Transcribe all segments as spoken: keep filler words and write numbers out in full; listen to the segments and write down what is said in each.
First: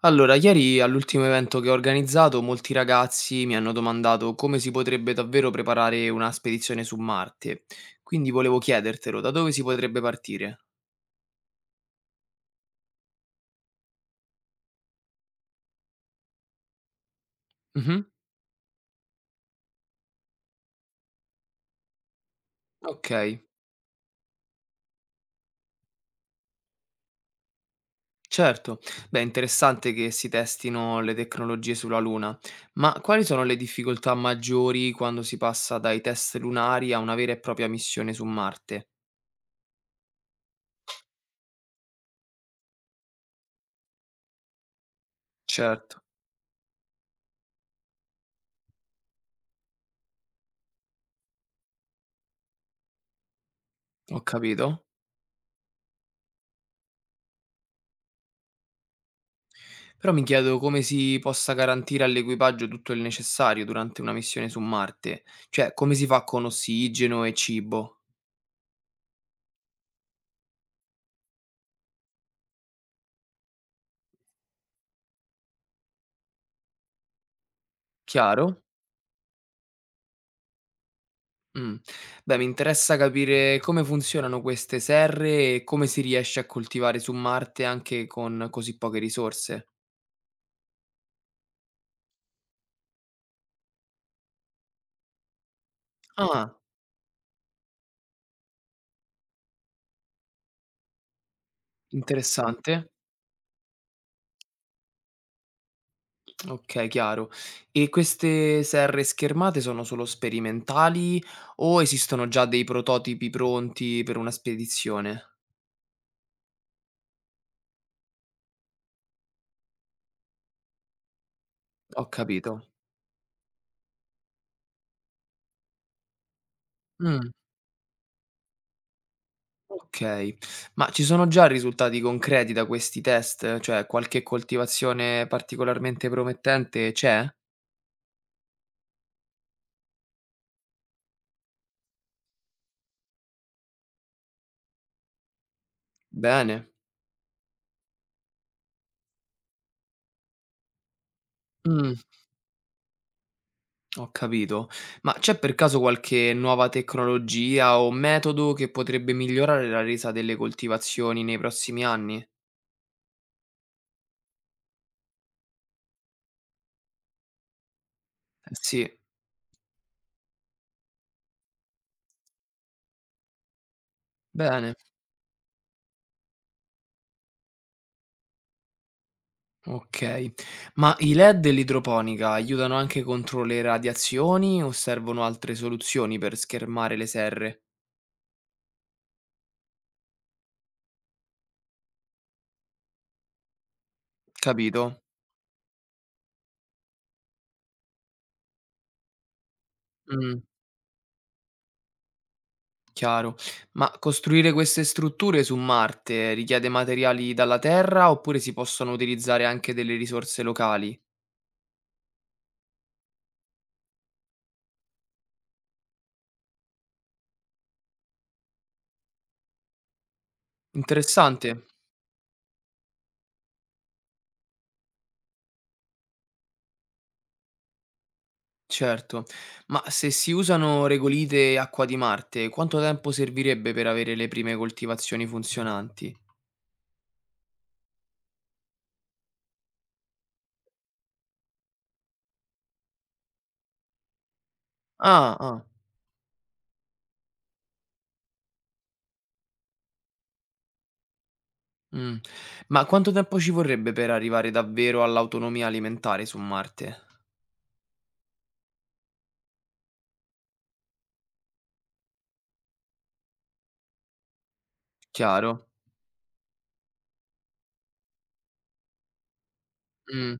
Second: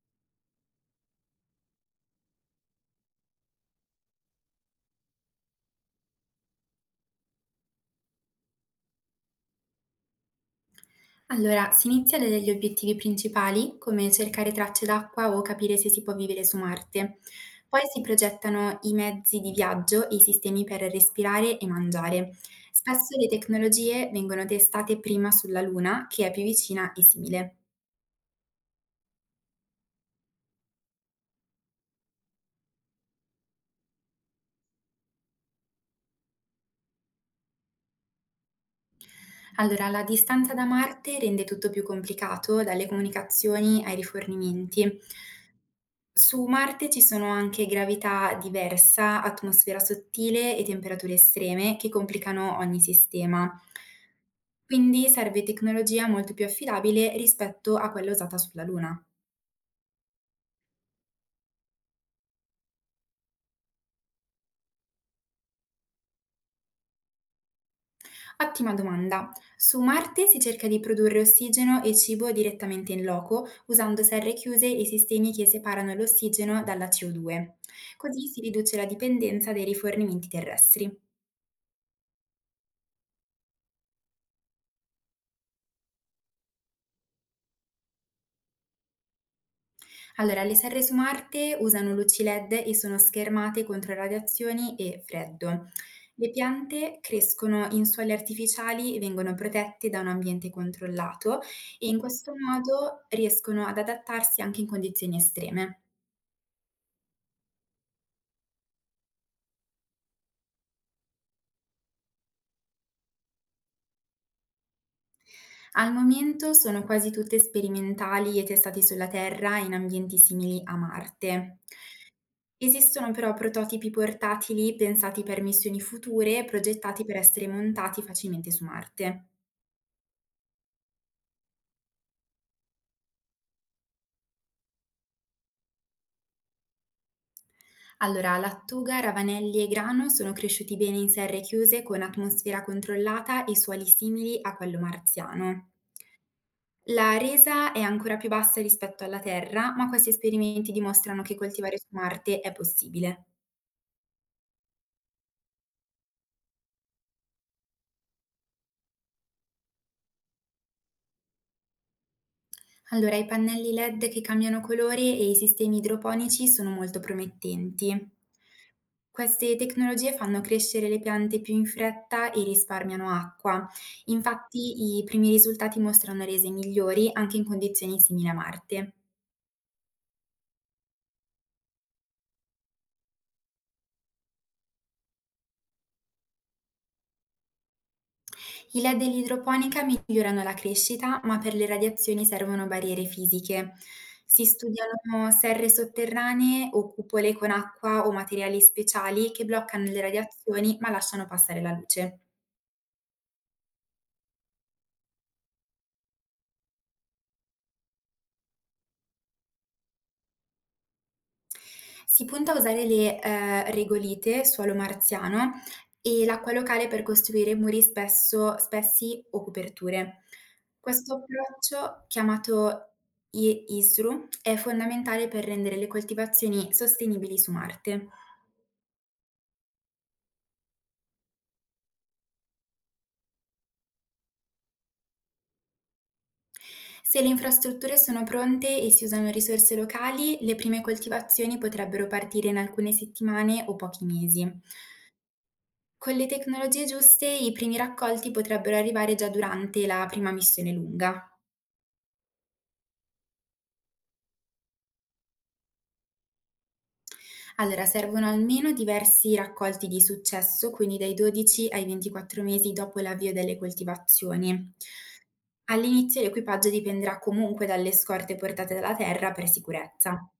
Allora, ieri all'ultimo evento che ho organizzato, molti ragazzi mi hanno domandato come si potrebbe davvero preparare una spedizione su Marte. Quindi volevo chiedertelo, da dove si potrebbe partire? Allora, si inizia da degli obiettivi principali, come cercare tracce d'acqua o capire se si può vivere su Marte. Poi si Mhm. progettano i mezzi di viaggio e i sistemi per respirare e mangiare. Spesso le Ok, tecnologie vengono testate prima sulla Luna, che è più vicina e simile. certo. Beh, è interessante che si testino le tecnologie sulla Luna, ma quali sono le difficoltà maggiori quando si passa dai test lunari a una vera e propria missione su Marte? Allora, la distanza da Marte rende tutto più complicato, dalle comunicazioni ai rifornimenti. Certo, Su Marte ci sono anche gravità diversa, atmosfera sottile e temperature estreme che complicano ogni sistema. ho capito. Quindi serve tecnologia molto più affidabile rispetto a quella usata sulla Luna. Però mi chiedo come si possa garantire all'equipaggio tutto il necessario durante una missione su Marte, cioè come si fa con ossigeno e cibo? Ottima domanda. Su Marte si cerca di produrre ossigeno e cibo direttamente in loco, usando serre chiuse e sistemi che separano l'ossigeno dalla ci o due. Così si Chiaro? riduce la dipendenza dai rifornimenti terrestri. Mm. Beh, mi interessa capire come funzionano queste serre e come si riesce a coltivare su Marte anche con così poche risorse. Allora, le serre su Marte usano luci LED e sono schermate contro radiazioni e freddo. Le Ah, piante crescono in suoli artificiali e vengono protette da un ambiente controllato e in questo interessante. modo riescono ad adattarsi anche in condizioni estreme. Ok, chiaro. E queste serre schermate sono solo sperimentali o esistono già dei prototipi pronti per una spedizione? Al momento sono quasi tutte sperimentali e testate sulla Terra in ambienti simili a Marte. Ho capito. Esistono però prototipi portatili pensati per missioni future e progettati per Mm. essere montati facilmente su Marte. Okay, ma ci sono già risultati concreti da questi test? Cioè qualche coltivazione particolarmente promettente c'è? Allora, lattuga, ravanelli e grano sono cresciuti bene in serre chiuse con atmosfera controllata e suoli simili a quello marziano. Bene. La resa è ancora più bassa rispetto alla terra, ma questi esperimenti dimostrano che coltivare su Mh, Marte è possibile. ho capito. Ma c'è per caso qualche nuova tecnologia o metodo che potrebbe migliorare la resa delle coltivazioni nei prossimi anni? Allora, i pannelli LED che cambiano colore e i sistemi idroponici sono molto promettenti. Eh sì, Queste tecnologie fanno crescere le piante più in fretta e risparmiano acqua. bene, Infatti, i primi risultati mostrano rese migliori anche in condizioni simili a Marte. okay. Ma i L E D e l'idroponica aiutano anche contro le radiazioni o servono altre soluzioni per schermare le serre? I LED e l'idroponica migliorano la crescita, ma per le radiazioni servono barriere fisiche. Si Capito. studiano serre sotterranee o cupole con acqua o materiali speciali che bloccano le Mh. radiazioni ma lasciano passare la luce. Chiaro. Ma costruire queste strutture su Marte richiede materiali dalla Terra oppure si possono utilizzare anche delle risorse locali? Si punta a usare le, ehm, regolite, suolo marziano e l'acqua locale per costruire muri spesso spessi o coperture. Questo Interessante, approccio, chiamato i ISRU, è fondamentale per rendere le coltivazioni sostenibili su Marte. certo. Ma se si usano regolite e acqua di Marte, quanto tempo servirebbe per avere le prime coltivazioni funzionanti? Se le infrastrutture sono pronte e si usano risorse locali, le prime coltivazioni potrebbero partire in alcune settimane o pochi mesi. Ah, ah. Con le tecnologie giuste i primi raccolti potrebbero arrivare già durante la prima missione lunga. Mm. Ma quanto tempo ci vorrebbe per arrivare davvero all'autonomia alimentare su Marte? Allora servono almeno diversi raccolti di successo, quindi dai dodici ai ventiquattro mesi dopo l'avvio delle coltivazioni. Chiaro. All'inizio l'equipaggio dipenderà comunque dalle scorte portate dalla Terra per sicurezza. Mm.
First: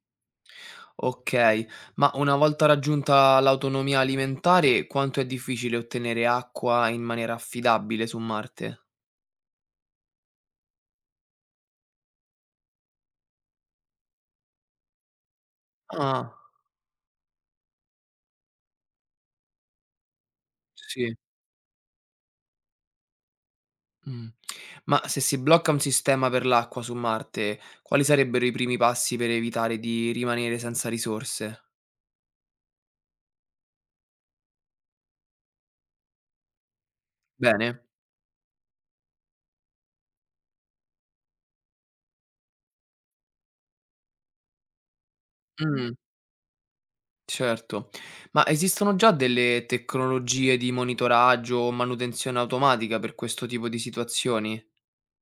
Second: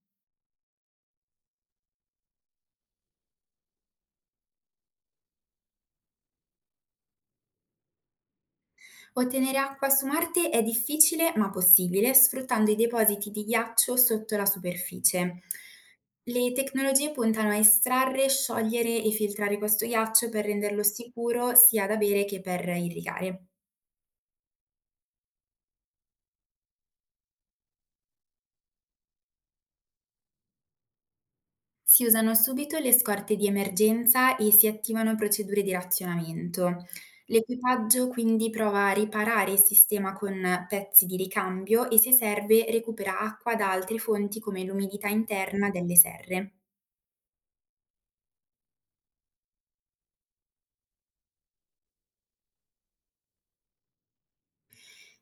Okay, ma una volta raggiunta l'autonomia alimentare, quanto è difficile ottenere acqua in maniera affidabile su Marte? Ottenere acqua su Marte è difficile ma possibile sfruttando i depositi di ghiaccio sotto la superficie. Ah, Le tecnologie puntano a estrarre, sciogliere e filtrare questo ghiaccio per renderlo sì, sicuro sia da bere che per irrigare. mh. Ma se si blocca un sistema per l'acqua su Marte, quali sarebbero i primi passi per evitare di rimanere senza risorse? Si usano subito le scorte di emergenza e si attivano procedure di razionamento. Bene? L'equipaggio quindi prova a riparare il sistema con pezzi di ricambio e se serve recupera acqua da altre fonti come l'umidità interna Mh, delle serre. certo. Ma esistono già delle tecnologie di monitoraggio o manutenzione automatica per questo tipo di situazioni?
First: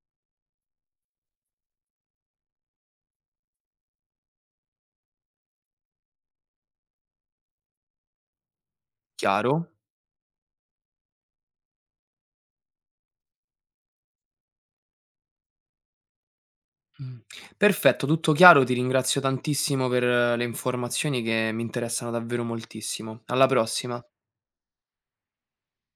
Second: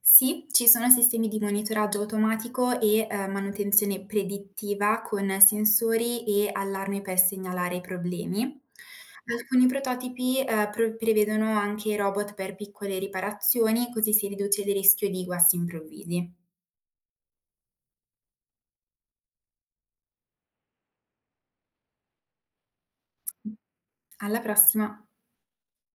Sì, ci sono sistemi di monitoraggio automatico e, ehm, manutenzione predittiva con sensori e allarmi per segnalare i problemi. Alcuni Chiaro? prototipi, ehm, pro prevedono anche robot per piccole riparazioni, così si riduce il rischio di guasti improvvisi. Mh. Perfetto, tutto chiaro, ti ringrazio tantissimo per eh, le informazioni che mi interessano davvero moltissimo. Alla prossima. Alla prossima.